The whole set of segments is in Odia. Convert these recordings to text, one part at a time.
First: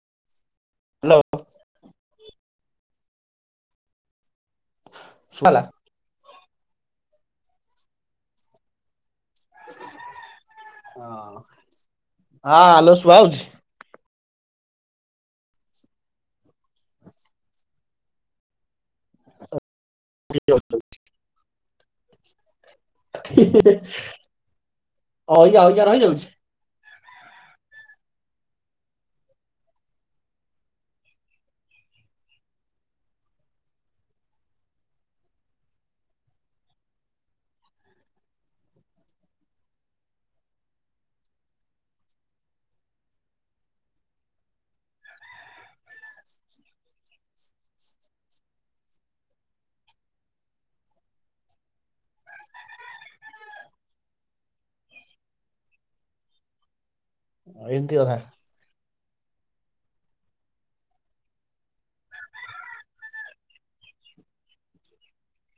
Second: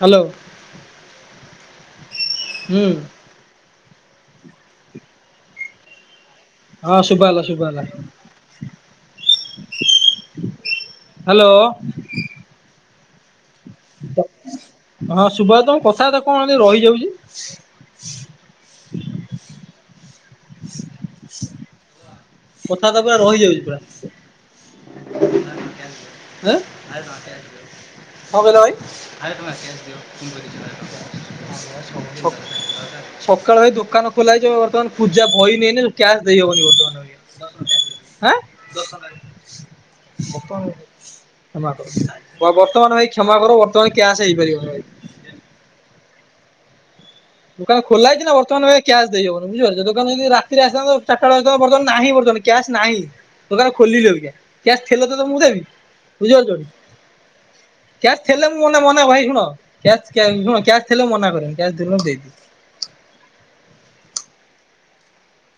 ହ୍ୟାଲୋ। ହ୍ୟାଲୋ। ହୁଁ। ମଲା। ହଁ ଶୁଭାଗଲା ଶୁଭଗଲା। ହଁ ହ୍ୟାଲୋ ହାଲୋ ସୁଭୁଉଛି। ହଁ ସୁଭାଉଛି ତମ କଥାବାର୍ତା କଣ ଏମିତି ରହିଯାଉଛି? [unintelligible] [inaudible] କଥାବାର୍ତ୍ତା ପୁରା ରହିଯାଉଛି ପୁରା। ଅଇକା ଅଇକା ରହିଯାଉଛି। ଆଁ କଣ କହିଲ ଭାଇ [unintelligible] ସ ସକାଳୁ ଭାଇ ଦୋକାନ ଖୋଲା ହେଇଚି ଏବେ ବର୍ତ୍ତମାନ ପୂଜା ବଇନି ହେଇନି କ୍ୟାସ୍ ଦେଇହବନି ବର୍ତ୍ତମାନ। [unintelligible] କ୍ଷମା କର ବର୍ତ୍ତମାନ ଭାଇ କ୍ଷମା କର ବର୍ତ୍ତମାନ କ୍ୟାସ ହେଇପାରିବନି। ଦୋକାନ ଖୋଲା ହେଇଛି ନା ବର୍ତମାନ ଭାଇ କ୍ୟାସ୍ ଦେଇହବନି ବୁଝିପାରୁଚ ଦୋକାନ ଯଦି ରାତି ରେ ଆସିଥାନ୍ତ ଚାର ଟା ବେଳେ ଆସିଥାନ୍ତ ବର୍ତ୍ତମାନ ନାହିଁ ବର୍ତ୍ତମାନ। କ୍ୟାସ୍ ନାହିଁ ଦୋକାନ ଖୋଲିଲି ଅବିକା କ୍ୟାସ ଥିଲେ ତ ତମକୁ ଦେବି ବୁଝିପାରୁଛନ୍ତି। ଏମିତି କଥା। କ୍ୟାସ ଥେଲେ। ମୁଁ ମନା ମନା ଭାଇ ଶୁଣ କ୍ୟାସ ଶୁଣ କ୍ୟାସ ଥିଲେ ମୁଁ ମନା କରିନି କ୍ୟାସ ଥିଲେ ମୁ ଦେଇଦିଏ।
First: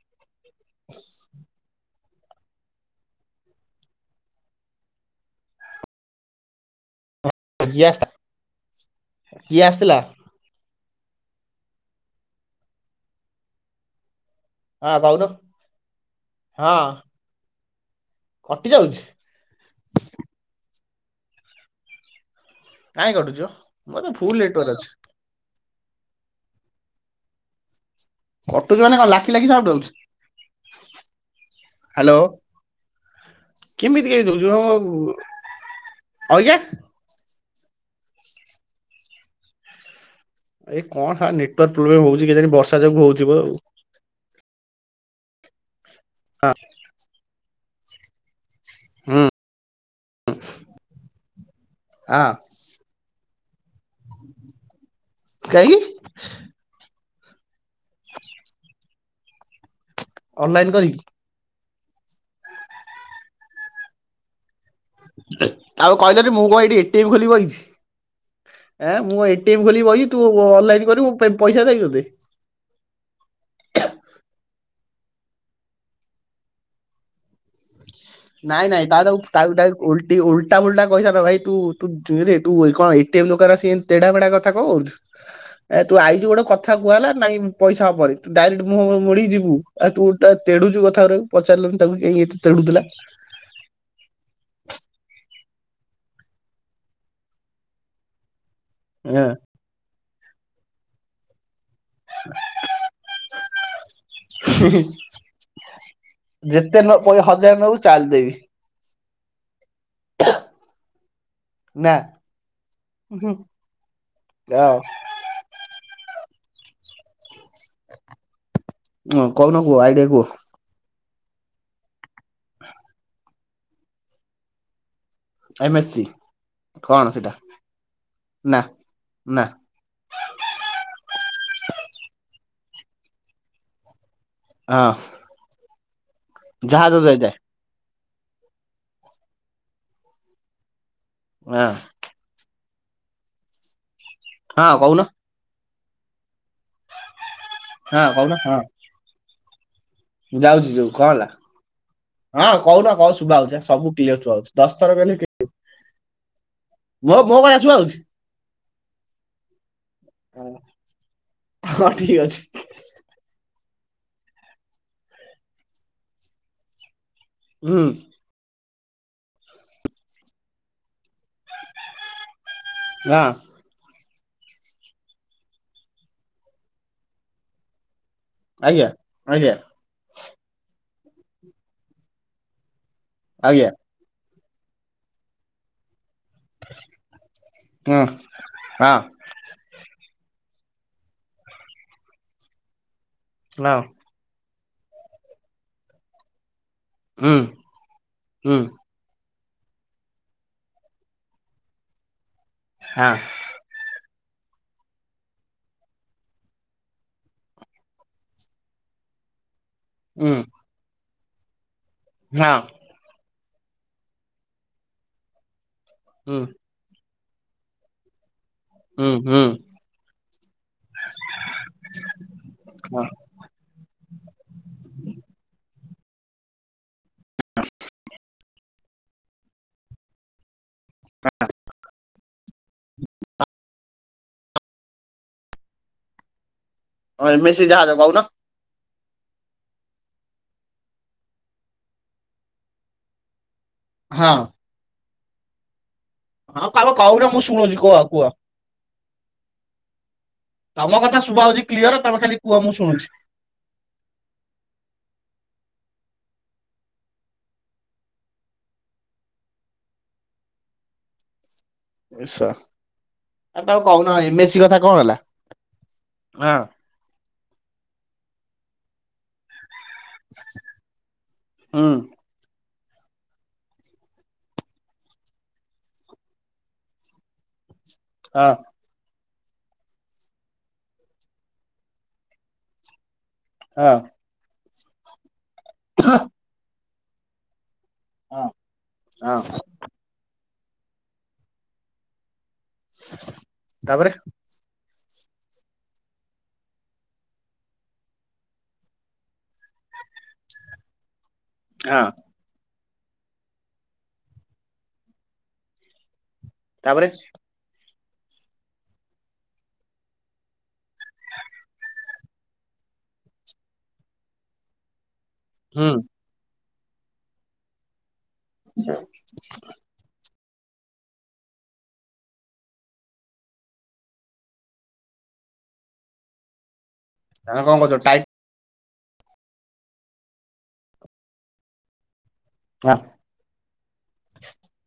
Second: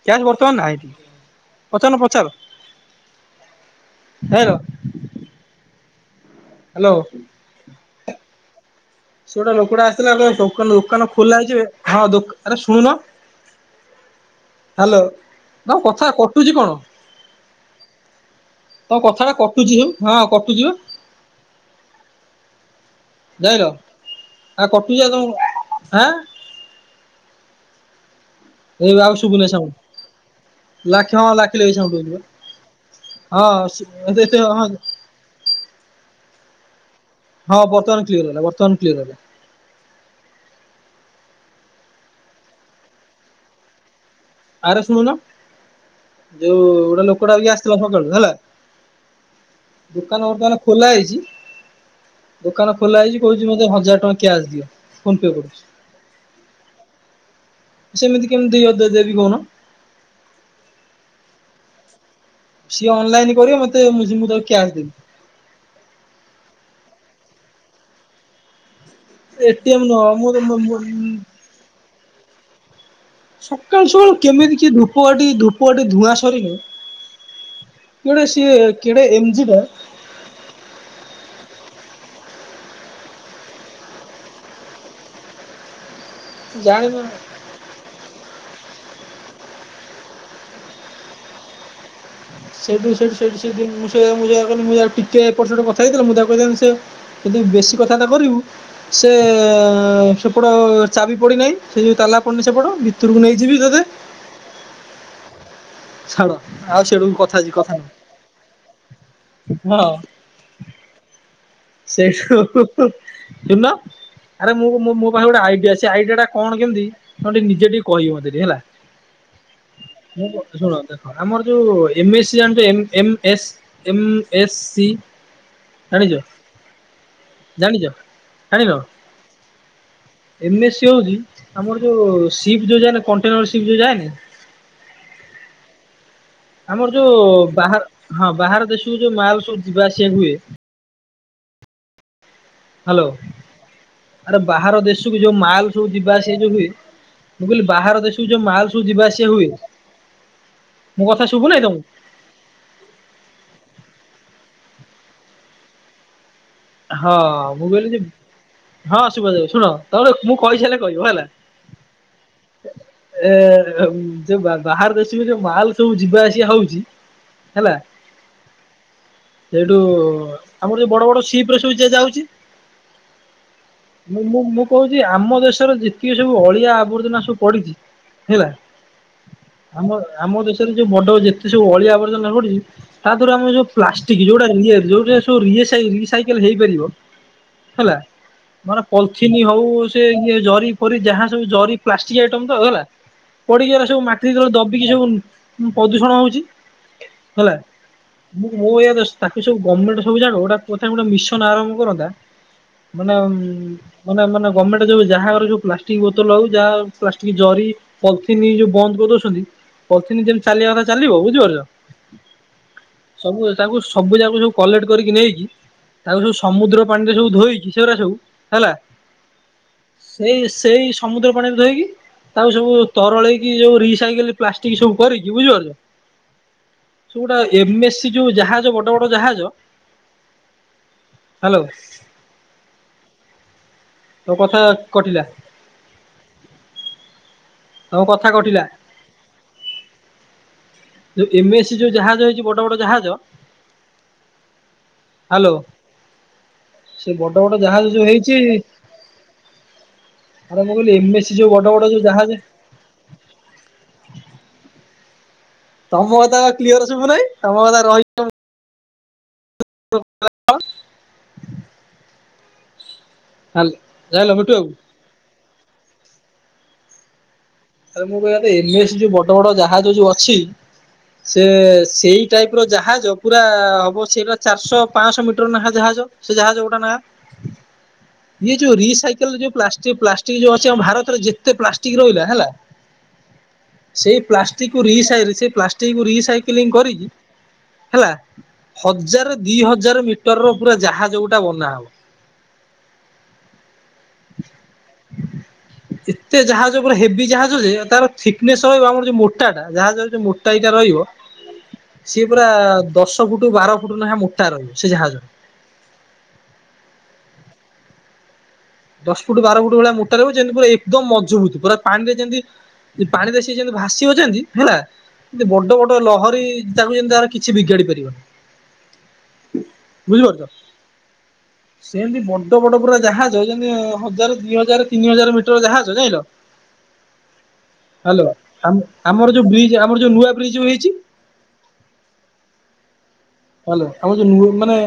କ୍ୟାସ୍ ବର୍ତ୍ତମାନ ନାହିଁ ପଚାରୁନ ପଚାର। Hello hello. [unintelligible] ସେ ଗୋଟା ଲୋକଟା ଆସିଥିଲା ଏବେ ଦୋକାନ ଦୋକାନ ଖୋଲା ହେଇଛି ଏବେ ହଁ ଦୋ ଆରେ ଶୁଣୁନ। ହଁ ହ୍ୟାଲୋ କହୁନୁ ତମ କଥା କଟୁଛି କଣ। ହଁ କଟି ତମ ଯାଉଛି କଥାଟା କଟୁଛି ଯୋଉ ହଁ କଟୁଛି ବା। କାଇଁ କଟୁଛି ମ? ଯାଇଁଲ ମୋର ତ ଫୁଲ ନେଟୱାର୍କ ଆ ଅଛି। କଟିଛି ଆଉ ତମ ଆଁ। କଟୁଛି ଏ ମାନେ କଣ ଆଉ ଲାଖି ଶୁଭୁନି ଲାଖି ସାଉଣ୍ଟ ସାଉଣ୍ଡ ଲାଖି ହଁ ଆଉଛି ଲାଖିଲେ ଏଇ ସାଉଣ୍ଡ ହାଲୋ। ହଉଚି ପା ଇମିତି ହଁ କେଁତି ଏତେ ହଉଛି ହଁ ଅ ଆଜ୍ଞା। ହଁ ବର୍ତମାନ କ୍ଲିୟର ହେଲା ବର୍ତମାନ କ୍ଲିୟର ହେଲା। ଏଇ କଣ ଶଳା ନେଟୱାର୍କ ପ୍ରୋ୍ଲେମ ହଉଛି କେଜାଣି ବର୍ଷା ଯୋଗୁ ହଉଥିବ ଆଉ। ଆରେ ଶୁଣୁନ ଆଉ। ଯୋଉ ଗୋଟେ ଲୋକଟା ଅବିକା ଆସିଥିଲା ସକାଳୁ ହେଲା। ହୁଁ। ଦୋକାନ ବର୍ତମାନ ଖୋଲା ହେଇଛି। ଆହ। ଦୋକାନ ଖୋଲା ହେଇଛି କହୁଛି ମୋତେ ହଜାର ଟଙ୍କା କ୍ୟାସ୍ ଦିଅ ଫୋନ ପେ କରୁଛି। କାହିଁକି ସେମିତି କେମିତି ଦିଅ ଦେ ଦେବି କହୁନ। ଅନଲାଇନ୍ କରିକି। ସିଏ ଅନଲାଇନ କରିବ ମତେ ମୁଁ ସି ମୁଁ ତାକୁ କ୍ୟାସ୍ ଦେବି। ଆଗ କହିଲନି ମୁଁ କଣ ଏଠି ଏଟି ଏମ୍ ଖୋଲି ବଇଛି। ଏଁ ମୁଁ କଁ ଏଟି ଏମ ଏଟିଏମ ଖୋଲିି ନୁହଁ ବଇଚି ତୁ ମୁଁ ତ ମୁଁ ଅନଲାଇନ କରିବୁ ମୁଁ ପଇସା ଦେବି ତତେ। ସକାଳୁ ସକାଳୁ କେମିତି କିଏ ଧୂପକାଠି ଧୂପକାଠି ଧୂଆଁ ସରିନେଇ। କେବେ ସିଏ କେଡ଼େ ଏମ ଯି ଟା। ଟି କେ ଉଲଟା ଫୁଲଟା କହିଥାନ୍ତ ଭାଇ ତୁୁ ତୁ ତୁରେ ତୁ କଣ ଏଟିଏମ୍ ଦୋକାନ ଆସି ଏମିତି ତେଢା ମେଢା କଥା କଣ କରୁଛୁ। ଏ ତୁ ଆଇ ଚୁ ଗୋଟେ କଥା କୁହା ଜାଣିନ ହେଲା ନାଇଁ। ପଇସା ହେବନି ତୁ ଡାଇରେକ୍ଟ ମୁଁହ ମୁଡିି ଯିବୁ ଆଉ ତୁ ଓଲଟା ତେଡୁଛୁ କଥା ଗୁରାକୁ ପଚାରି ଲୁନି ତାକୁ ଏହି ଏହିତ ସେଉଠୁ ସେଉଠୁ ସେଉଠୁ ସେ ମୁଁ ସେ ୟା ମୁଁ ଯା କଇଲି ମୁ ଯା ଆଉ ଟିକେ ଏପଟ ସେପଟ କଥା ହେଇଥିଲେ ମୁଁ ତାକୁ କହିଥିନ୍ତି ସେୟା। ଯଦି ବେଶୀ କଥା ବାର୍ତା କରିବୁ ସେ ଏଁ ସେପଟ ଚାବି ପଡ଼ିନାହିଁ। ସେ ଯୋଉ ତାଲା ପଡିନି ସେପଟ ଭିତରକୁ ନେଇଯିବି ତତେ। ହୁଁ ହୁଁ ଛାଡ଼ ଆଉ ଯେତେ ନ ସେଠୁ କହିବ କଥା ହଜାର କଥା ନବୁ ଚାଲ ଦେବି। ହଁ। [inaudible] ନା। ସେଇଠୁ ହୁଁ ହୁଁ ସୁଣୂନ ଆରେ ମୁଁ ଆଉ ମୁଁ ମୁଁ। ମୋ ପାଖରେ ଗୋଟେ ଆଇଡିଆ ଅଛି ସେ ଆଇଡିଆ ଟା କଣ କେମିତି ତମେ ଟିକେ ନିଜେ ଟିକେ କହିବ ମତେ ଟିକେ ହେଲା। ହଁ କହୁନ କୁଅ ଆଇଡଆ ମୁଁ କୁହ। ଶୁଣ ଦେଖ ଆମର ଯୋଉ ଏମେସୀ ଜାଣିଛ M M S M S C. M S C ଜାଣିଛ କଣ ସେଟା? ଜାଣିଛ ନା ଜାଣିନ। ନା ଏମ ଏସ ସି ହଉଛି ଆମର ଯୋଉ ସିପ ଯୋଉ ଯାଏନା କଣ୍ଟେନର ସିପ ଯୋଉ ଯାଏନା। ହଁ। ଆମର ଜାହାଜ ଯୋଉ ଯାଇଥାଏ ବାହାର ହଁ ବାହାର ଦେଶକୁ ଯୋଉ ମାଲ ସବୁ ଯିବା ଆସିବା ହୁଏ। ଆଁ। ହାଲୋ ଆରେ ହଁ ବାହାର କହୁନ ଦେଶ କୁ ଯୋଉ ମାଲ ସବୁ ଯିବା ଆସିବା ଯୋଉ ହୁଏ। ମୁଁ କଇଲି ବାହାର ହଁ ଦେଶୁ କହୁନ ଯୋଉ ହଁ ମାଲ ସବୁ ଯିବା ଆସିବା ହୁଏ। ଯାଉଛି ଯୋଉ ମୋ କଣ କଥା ହେଲା। ଶୁଭୁ ନାହିଁ ତମକୁ? ହଁ କହୁନ କ ଶୁଭା ହଉଚି ସବୁ କ୍ଲିୟର ସୁଭାହଉଚି ଦଶଥର କଇଲେ ହଁ ମୁଁ ଶୁଭା ହଉଛି କଇଲିକି ହଁ ଶୁବା ଯାଉଚି ଶୁଣ ତା ମୁଁ କହିସାଇଲେ କହିବ ହେଲା। ହଁ ଠିକ୍ ଅଛି। ଏ ଯେ ବାହାର ଦେଶକୁ ଯୋଉ ମାଲ ସବୁ ଯିବା ଆସିବା ହୋଉଚି ହେଲା ହୁଁ ସେଟୁ ଆମର ଯୋଉ ବଡ ବଡ ସି କି ପ୍ରସୁ ଯାଉଚି। ହଁ ମୁଁ ମୁଁ ମୁଁ କହୁଚି ଆମ ଦେଶର ଯେତିକି ସବୁ ଅଳିଆ ଆବର୍ଜନା ସବୁ ପଡିଚି ଆଜ୍ଞା ଆଜ୍ଞା। ଆମ ଆମ ଦେଶରେ ଯୋଉ ବଡ ଯେତେ ସବୁ ଅଳିଆ ଆବର୍ଜନା ପଡିଚି ତା ତରୁ ଆମକୁ ଯୋଉ ଆଜ୍ଞା ପ୍ଲା ଟିକି ଯୋଉଡା ଇଏ ଯୋଉଟା ଇଏ ସାଇ ହେଇପାରିବ ହେଲା ହଁ ହଁ ନନେ ପଲ୍ଥି ହଁ ଥିନି ହଉ ସେ ଇଏ ଜରି ଫରି ଯାହା ସବୁ ଜରି ପ୍ଲାଷ୍ଟିକ ଆଇଟମ ତ ହେଲା। ପଡ଼ିକିଏରା ସବୁ ମାଟିତଳେ ଦବିକି ସବୁ ପ୍ରଦୂଷଣ ହୋଉଚି। ହୁଁ ହେଲା ହୁଁ ମୁଁ ଏଇଆ ତାକୁ ସବୁ ଗମେଣ୍ଟ ସବୁ ଜାଣ ଗୋଟା ଗୋଟେ ମିଶନ ଆରମ୍ଭ କରନ୍ତା ନନେ ହଁ ମାନେ ମାନ ଗର୍ମେଣ୍ଟେ ଯୋଉ ଯାହାର ଯଉ ପ୍ଲାଷ୍ଟିକ ବୋତଲ ହଉ ଯାହା ପ୍ଲାଷ୍ଟିକ ଜରି ପଲ୍ଥିନି ଯୋଉ ବନ୍ଦ କରିଦଉଚନ୍ତି ପଲ୍ଥିନି ଯେମତି ଚାଲିବା କଥା ଚାଲିବ ବୁଝିପାରୁଚ। ନା। ସବୁ ତାକୁ ସବୁ ଯାକୁ ଯୋଉ କଲେକ୍ଟ କରିକି ନେଇକି ତାକୁ ସବୁ ହୁଁ ସମୁଦ୍ର ପାଣିରେ ସବୁ ଧୋଇକି ସେଗୁଡା ସବୁ ହେଲା। ହୁଁ ହୁଁ। ସେଇ ସେଇ ସମୁଦ୍ର ପାଣିରେ ଧୋଇକି ତାଉ ସବୁ ହଁ ହଁ ତରଳେଇକି ଯୋଉ ରିସାଇକେଲ ପ୍ଲାଷ୍ଟିକ ସବୁ କରିକି ବୁଝିପାରୁଚ ସେ ଗୋଟା ଏମେ ସି ଯୋଉ ଜାହାଜ ବଡ ବଡ ଜାହାଜ ହ୍ୟାଲୋ। ତୋ କଥା କଟିଲା। ଅ ଏମେସି ଜହାଜ ତମ କଉନ। କଥା କଟିଲା। ଯୋଉ ଏମ ଏ ସି ଯୋଉ ଜାହାଜ ହେଇଚି ବଡ ବଡ ଜାହାଜ ହଁ। ହ୍ୟାଲୋ। ହଁ ତମେ ସେ କହୁନ ମୁଁ ବଡ ବଡ ଶୁଣୁଛି ଜାହାଜ କୁହ ଯୋଉ କୁହ ହେଇଚି ଆରେ ମୁଁ ତମ କହିଲି କଥା ଏମେ ସି ଶୁଭା ଯୋଉ ହଉଛି ବଡ ବଡ କ୍ଲିୟର ଯୋଉ ତମେ ଖାଲି ଜାହାଜ କୁହ ମୁଁ ଶୁଣୁଛି। ତମ କଥା ପା କ୍ଲିୟର ଶୁବୁନେଇଁ ତମ କଥା ରହି ର [unintelligible] ଏସ ଆଉ କହୁନ ଜାଣିଲ ଏମେ ମିଟୁ ସି ବାବୁ କଥା କଣ ହେଲା। ଆରେ ମୁଁ କହିବା କଥା ଏମ ଏ ସି ଯୋଉ ବଡ ବଡ ଜାହାଜ ଯୋଉ ଅଛି ସେ ହୁଁ ସେଇ ଟାଇପିର ଜାହାଜ ପୁରା ହବ ସେଇଟା ଚାରିଶହ ପାଁଶହ ମିଟର ନେଖା ଜାହାଜ ସେ ଜାହାଜ ଗୋଟା ନେକା। [inaudible] ହଁ ଇଏ ଯୋଉ ରିସାଇକେଲ ଯୋଉ ପ୍ଲା ପ୍ଲାଷ୍ଟିକ ଯୋଉ ଅଛି ଆମ ଭାରତରେ ଯେତେ ପ୍ଲାଷ୍ଟିକ ରହିଲା ହେଲା। ହଁ ସେଇ ପ୍ଲାଷ୍ଟିକ ରିସାଇ ପ୍ଲାଷ୍ଟିକକୁ ରିସାଇକେଲିଂ କରିକି ହେଲା ହଁ ହଜାର ହଁ ଦିହଜାର ମିଟରର ପୁରା ଜାହାଜ ଗୋଟା ବନା ହବ। ତାପରେ। [inaudible] ଏତେ ଜାହାଜ ଉପରେ ହେଭି ଜାହାଜ ଯେ ତାର ଥିକନେସ୍ ରହିବ ଆମର ଯେଉଁ ମୋଟାଟା ଜାହାଜର ଯେଉଁ ମୋଟାଇଟା ରହିବ। ହଁ ସିଏ ପୁରା ଦଶ ପୁଟୁ ବାର ପୁଟୁ ନେଖା ମୋଟା ରହିବ ସେ ଜାହାଜ। ତାପରେ। ଦଶ ପୁଟୁ ବାର ପୁଟୁ ଭଳିଆ ମୋଟା ରହିବ ଯେମତି ପୁରା ଏକଦମ ମଜବୁତୁ ପୁରା ପାଣିରେ ଯେମିତି ପାଣି ଦେ ସେ ଯେମତି ଭାସିବ ଯେମନ୍ତି ହେଲା। ଏ ବଡ ହୁଁ ବଡ ଲହରୀ ତାକୁ ଯେମିତି ତାର କିଛି ବିଗାଡି ପାରିବନି। [inaudible] ବୁଝିପାରୁଚ। ସେମିତି ବଡ ବଡ ପୁରା ଜାହା ଜ ଯେମିତି ହଜାର ଦିଇ ହଜାର ତିନି ହଜାର ମିଟର ଜାହାଜ ଯାଇଁଲ? ତମେ କଣ କରୁଚ ଟାଇ ଆମ୍-ଆମର ଯୋଉ ବ୍ରିଜ୍ ଆମର ଯୋଉ ନୂଆ ବ୍ରିଜ ଯୋଉ ହେଇଚି। ଆଁ ହ୍ୟାଲୋ। ଆମର ଯୋଉ ନୁ ମାନେ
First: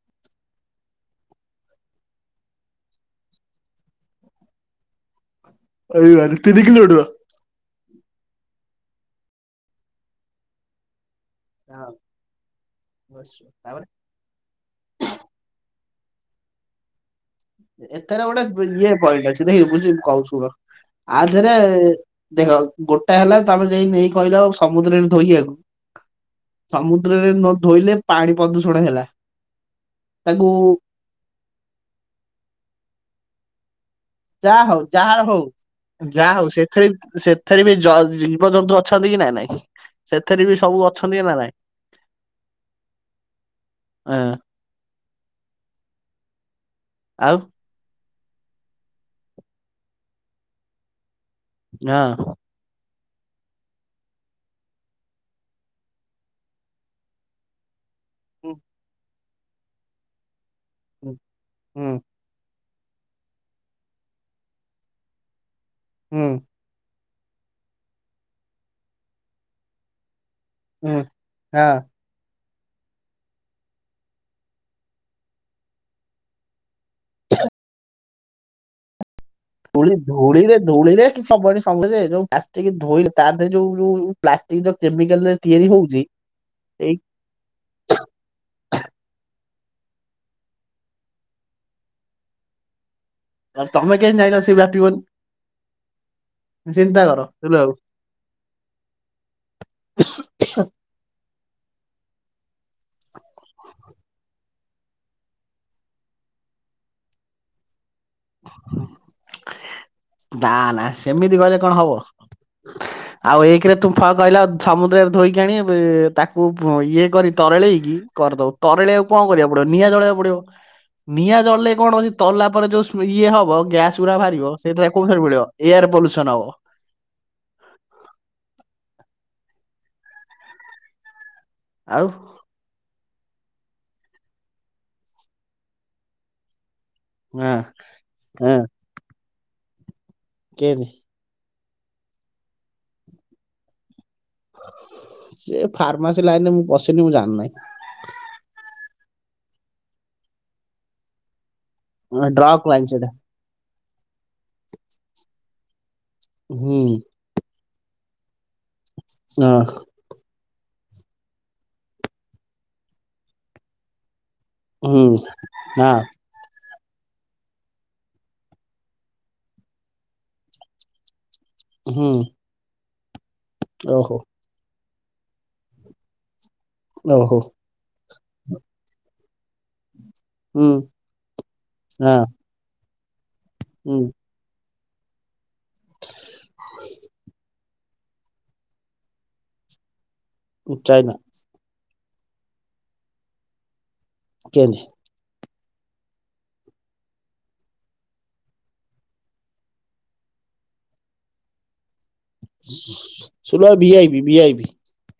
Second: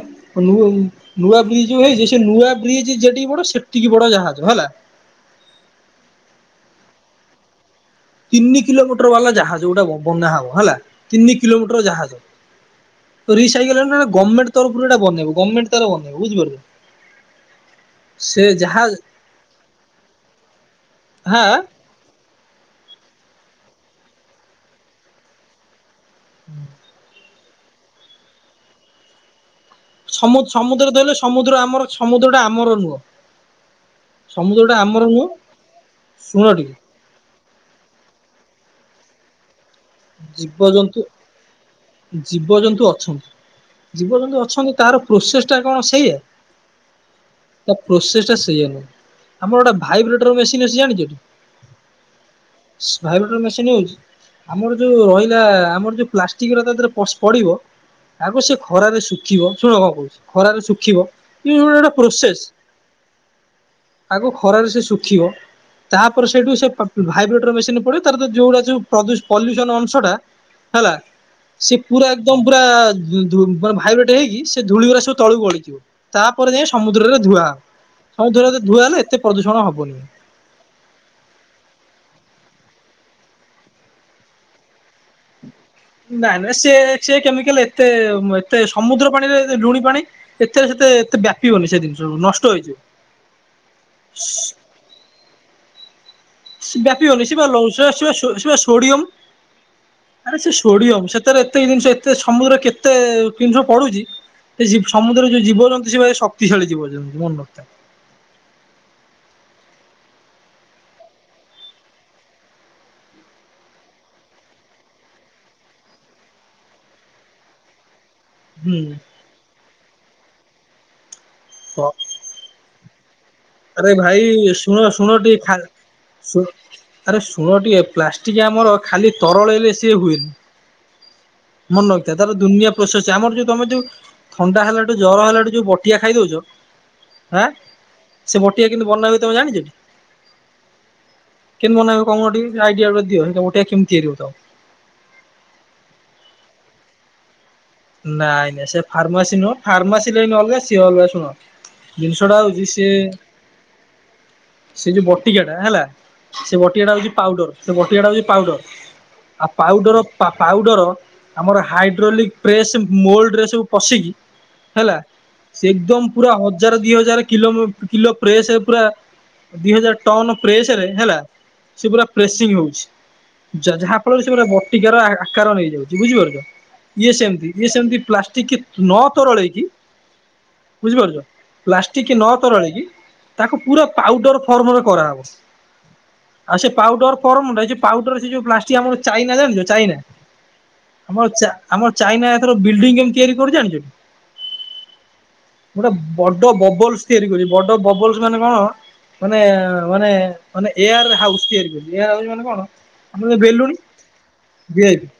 ନୁ ଆଉ ନୂଆ ବ୍ରିଜ ଯୋଉ ହେଇଚି। ସେ ନୂଆ ବ୍ରିଜ ଯେଡିକି ବଡ ସେତିକି ବଡ ଜାହାଜ ହେଲା। ଏଇଆରେ ତିନି କିଲୋମିଟର? ତିନି କିଲୋମିଟର ବାଲା ଜାହାଜ ଗୋଟା ବ ବନା ହବ ହେଲା। ତିନି କିଲୋମିଟର ହଁ ଜାହାଜ ନିଶ୍ଚୟ ରିସାଇକେଲ ତାପରେ ତ ନା ଗମେଣ୍ଟ ତରଫୁରୁ ଏଇଟା ବନେଇବ। ଗମେର୍ଣ୍ଟ ତାର ବନେଇବ ବୁଝିପାରୁଚୁ? ଏଥରେ ଗୋଟେ ଇଏ ପଏଣ୍ଟ ଅଛି ଦେଖି ବୁଝିବୁ ମୁଁ କହୁଚି ଶୁଣ। ଆ ହା ଧେରେ ଦେଖ ଗୋଟା ହେଲା ତମେ ଯାଇ ନେଇକି କହିଲ ସମୁଦ୍ରରେ ଧୋଇବାକୁ। ଉଁ। ସମୁଦ୍ରରେ ନ ଧୋଇଲେ ପାଣି ପ୍ରଦୂଷଣ ହେଲା। ତାକୁ ସମୁ-ସମୁ-ସମୁଦ୍ର ଧୋଇଲେ ସମୁଦ୍ର ଆମର ସମୁଦ୍ରଟା ଆମର ନୁହଁ। ସମୁଦ୍ର ଯାହା ଟା ହଉ ଆମର ଯାହା ନୁହଁ ହଉ ଯାହା ଶୁଣ ହଉ ଟିକେ ସେଥିରେ ସେଥିରେ ବି ଜ-ଜୀବଜନ୍ତୁ ଅଛନ୍ତି କି ନା ନାଇଁ। ସେଥିରେ ବି ସବୁ ଜୀବଜନ୍ତୁ ଅଛନ୍ତି କି ନା ନାଇଁ? ଜୀବଜନ୍ତୁ ଅଛନ୍ତି। ହଁ ଜୀବଜନ୍ତୁ ଅଛନ୍ତି। ତାର ପ୍ରୋସେସଟା କଣ ସେଇଆ? ଆଉ? ତା ପ୍ରୋସେସଟା ସେଇଆ ନୁହେଁ। ଆମର ଗୋଟେ ଭାଇବ୍ରେଟର ମେସିନ୍ ଅଛି ଜାଣିଚ ଟି? ନା। ଭାଇବେଟର ମେସିନ ଆଉଚି। ଆମର ଯୋଉ ରହିଲା। ଆମର ଯୋଉ ପ୍ଲାଷ୍ଟିକ ଗୁରା ତା ଦେହରେ ପସ୍ ପଡ଼ିବ। ତାକୁ ହୁଁ ସେ ଖରାରେ ଶୁକ୍ ଖିବ ଶୁଣ କଣ କହୁଚି ଖରାରେ ଶୁଖିବ ହୁଁ ଇଏ ଗୋଟା ଗୋଟା ହୁଁ ପ୍ରୋସେସ। ଆଗ ଖରାରେ ସେ ଶୁଖିବ ତା ପରେ ହୁଁ ସେଇଠୁ ସେ ପେପ୍ ଭାଇବ୍ରେଟର ମେସିନରେ ପଡିବ। ତାର ତ ଯୋଉ ଗୁଡ଼ା ଯୋଉ ପ୍ରଦୁ ପଲ୍ୟୁସନ ଅଂଶଟା ହେଲା ହୁଁ ହଁ। ସେ ପୁରା ଏକଦମ ପୁରା ଉଁ ଧୁ ମାନେ ଭାଇବ୍ରେଟ ହେଇକି ସେ ଧୂଳିଗୁରା ସବୁ ତଳକୁ ଗଳିଯିବ। ତା ପରେ ଯାଇ ସମୁଦ୍ରରେ ଧୁଆ ହବ। ସମୁଦ୍ରରେ ଧୁଆ ହେଲେ ଏତେ ପ୍ରଦୂଷଣ ଧୂଳି ହବନି। ଧୂଳିରେ ଧୂଳିରେ କି ସବୁ ଆଡ଼େ ସମୂଦ୍ର ଯେ ଯୋଉ ପ୍ଲାଷ୍ଟିକ୍ ଧୋଇଲ ତା ଦେହରେ ଯୋଉ ଯୋଉ ପ୍ଲାଷ୍ଟିକ ଯୋଉ କେମିକାଲ ରେ ତିଆରି ହଉଚି। ଏଇ ଏତେ କେମିକାଲ ଏ ଏତେ ଅ ଏତେ ସମୁଦ୍ର ପାଣିରେ ଲୁଣି ପାଣି ଏଥିରେ ସେତେ ଏତେ ବ୍ୟାପିବନି ସେ ସବୁ ଜିନିଷ ନଷ୍ଟ ହେଇଯିବ। ଆ ତମେ କେମିତି ଯାଇଁଲ ସେ ବ୍ୟାପିବନି? ଚିନ୍ତା କର ବ୍ୟାପିବନି ସିଏ ପା ବୁଝିଲ ଲୌ ଆଉ। ସେଆ-ସେଆ-ସେଆ ସେ ପା ସୋଡିୟମ। ଆରେ ସେ ସୋଡିୟମ ସେତ୍ ସେଥିରେ ଏତିକି ଜିନିଷ ଏତେ ସମୁଦ୍ର କେତେ ଜିନିଷ ପଡ଼ୁଚି। ସେ ଜିବ୍ ସମୁଦ୍ରରେ ଯୋଉ ଜୀବଜନ୍ତୁ ସିଏ ଭାରି ଶକ୍ତିଶାଳି ଜୀବଜନ୍ତୁ ମନ ରଖିଥା। ନା ନା ସେମିତି କହିଲେ କଣ ହବ? ହୁଁ ଆଉ ଏକରେ ତୁ ଫ କହିଲା ସମୁଦ୍ରରେ ଧୋଇକି ଆଣି ବି ତାକୁ ଫ ଇଏ କରି ତରଳେଇକି କରିଦବୁ ତରଳେଆକୁ ହୁଁ କଣ କରିବାକୁ ପଡିବ ନିଆଁ ଜଳେଇବାକୁ ପଡିବ। ନିଆଁ ଜଳିଲେ କଣ ଅଛି ତରଳିଲା ପରେ ଯୋଉ ସୁ ଇଏ ହବ ଆରେ ଗ୍ୟାସ ଗୁରା ଭାଇ ଭାରିବ ଶୁଣ ସେଇଟାରେ ଶୁଣ କୋଉଠାରେ ଟିକେ ମିଳିବ ଖା ଏୟାର ପଲ୍ୟୁସନ ହବ। ଆରେ ଶୁଣ ଟିକେ ପ୍ଲାଷ୍ଟିକ ଆମର ଖାଲି ତରଳେଇଲେ ସିଏ ହୁଏନି। ଆଉ ମନେରଖିଥା ତାର ଦୁନିଆ ପ୍ରୋସେସ ଆମର ଯୋଉ ତମେ ଯୋଉ ଥଣ୍ଡା ହେଲାଠୁ ଜର ହେଲାଠୁ ଯୋଉ ବଟିଆ ଖାଇଦଉଛ। ହଁ ସେ ହଁ ବଟିଆ କେମିତି ବନା ହୁଏ ତମେ ଜାଣିଛ? କେନ୍ତି? କେମିତି ବନାହୁଏ କଉନ ଟିକେ ଆଇଡିଆ ଗୋଟେ ଦିଅ ବଟିକା କେମିତି ତିଆରି ହଉଥିବ? ସେ ଫାର୍ମାସି ଲାଇନରେ ମୁଁ ପସିନି ମୁଁ ଜାଣିନି। ନାଇଁ ନାଇଁ ସେ ଫାର୍ମାସି ନୁହଁ ଫାର୍ମାସୀ ଲାଇନ ଅଲଗା ସିଏ ଅଲଗା ଶୁଣ। ଜିନିଷ ଟା ହଉଛି ସେ ସେ ଯୋଉ ବଟିକାଟା ହେଲା ସେ ବଟିକା ଟା ହଉଛି ପାଉଡର ସେ ବଟିକା ଟା ହଉଛି ପାଉଡର। ଆଉ ପାଉଡ଼ର ପାଉଡ଼ର ଆମର ହାଇଡ୍ରୋଲିକ୍ ପ୍ରେସ୍ ମୋଲ୍ଡ୍ରରେ ସବୁ ପଶିକି ହେଲା ସେ ଏକଦମ ପୁରା ହଜାର ଦି ହଜାର କିଲୋ କିଲୋ ପ୍ରେସ ପୁରା। ଦିଇ ହଜାର ଟନ ପ୍ରେସରେ ହେଲା। ସେ ପୁରା ପ୍ରେସିଂ ହଉଛି ଯାହା ଫଳରେ ସେ ଗୁରାକ ବଟିକାର ଆକାର ନେଇଯାଉଛି ବୁଝିପାରୁଛ। ଇଏ ସେମିତି ଇଏ ସେମତି ପ୍ଲାଷ୍ଟିକ କି ନ ତରଳେଇକି। ବୁଝିପାରୁଛ ପ୍ଲାଷ୍ଟିକ ନ ତରଳେଇକି ତାକୁ ପୁରା ପାଉଡର ଫର୍ମରେ କରାହଉଛି। ଆଉ ସେ ପାଉଡର ଫମରେ ପାଉଡର ସେ ଯୋଉ ପ୍ଲାଷ୍ଟିକ ଆମର ଯୋଉ ଚାଇନା ଜାଣିଛ ଚାଇନା। ଆମର ଆମର ଚାଇନା ଏଥର ବିଲଡିଂ କେମିତି ତିଆରି କରୁଛି ଯାଣିଛ? କେନ୍ତି? ଗୋଟେ ବଡ ବବଲସ ତିଆରି କରିବେ ବଡ ବବଲସ ମାନେ କଣ? ମାନେ ମାନେ ମାନେ ଏୟାରେ ହାଉସ ତିଆରି କରିବେ ଏୟାର ହାଉସ ମାନେ କଣ ଆମେ ଯେଉ ବେଲୁଣି ଦିଆଇବି।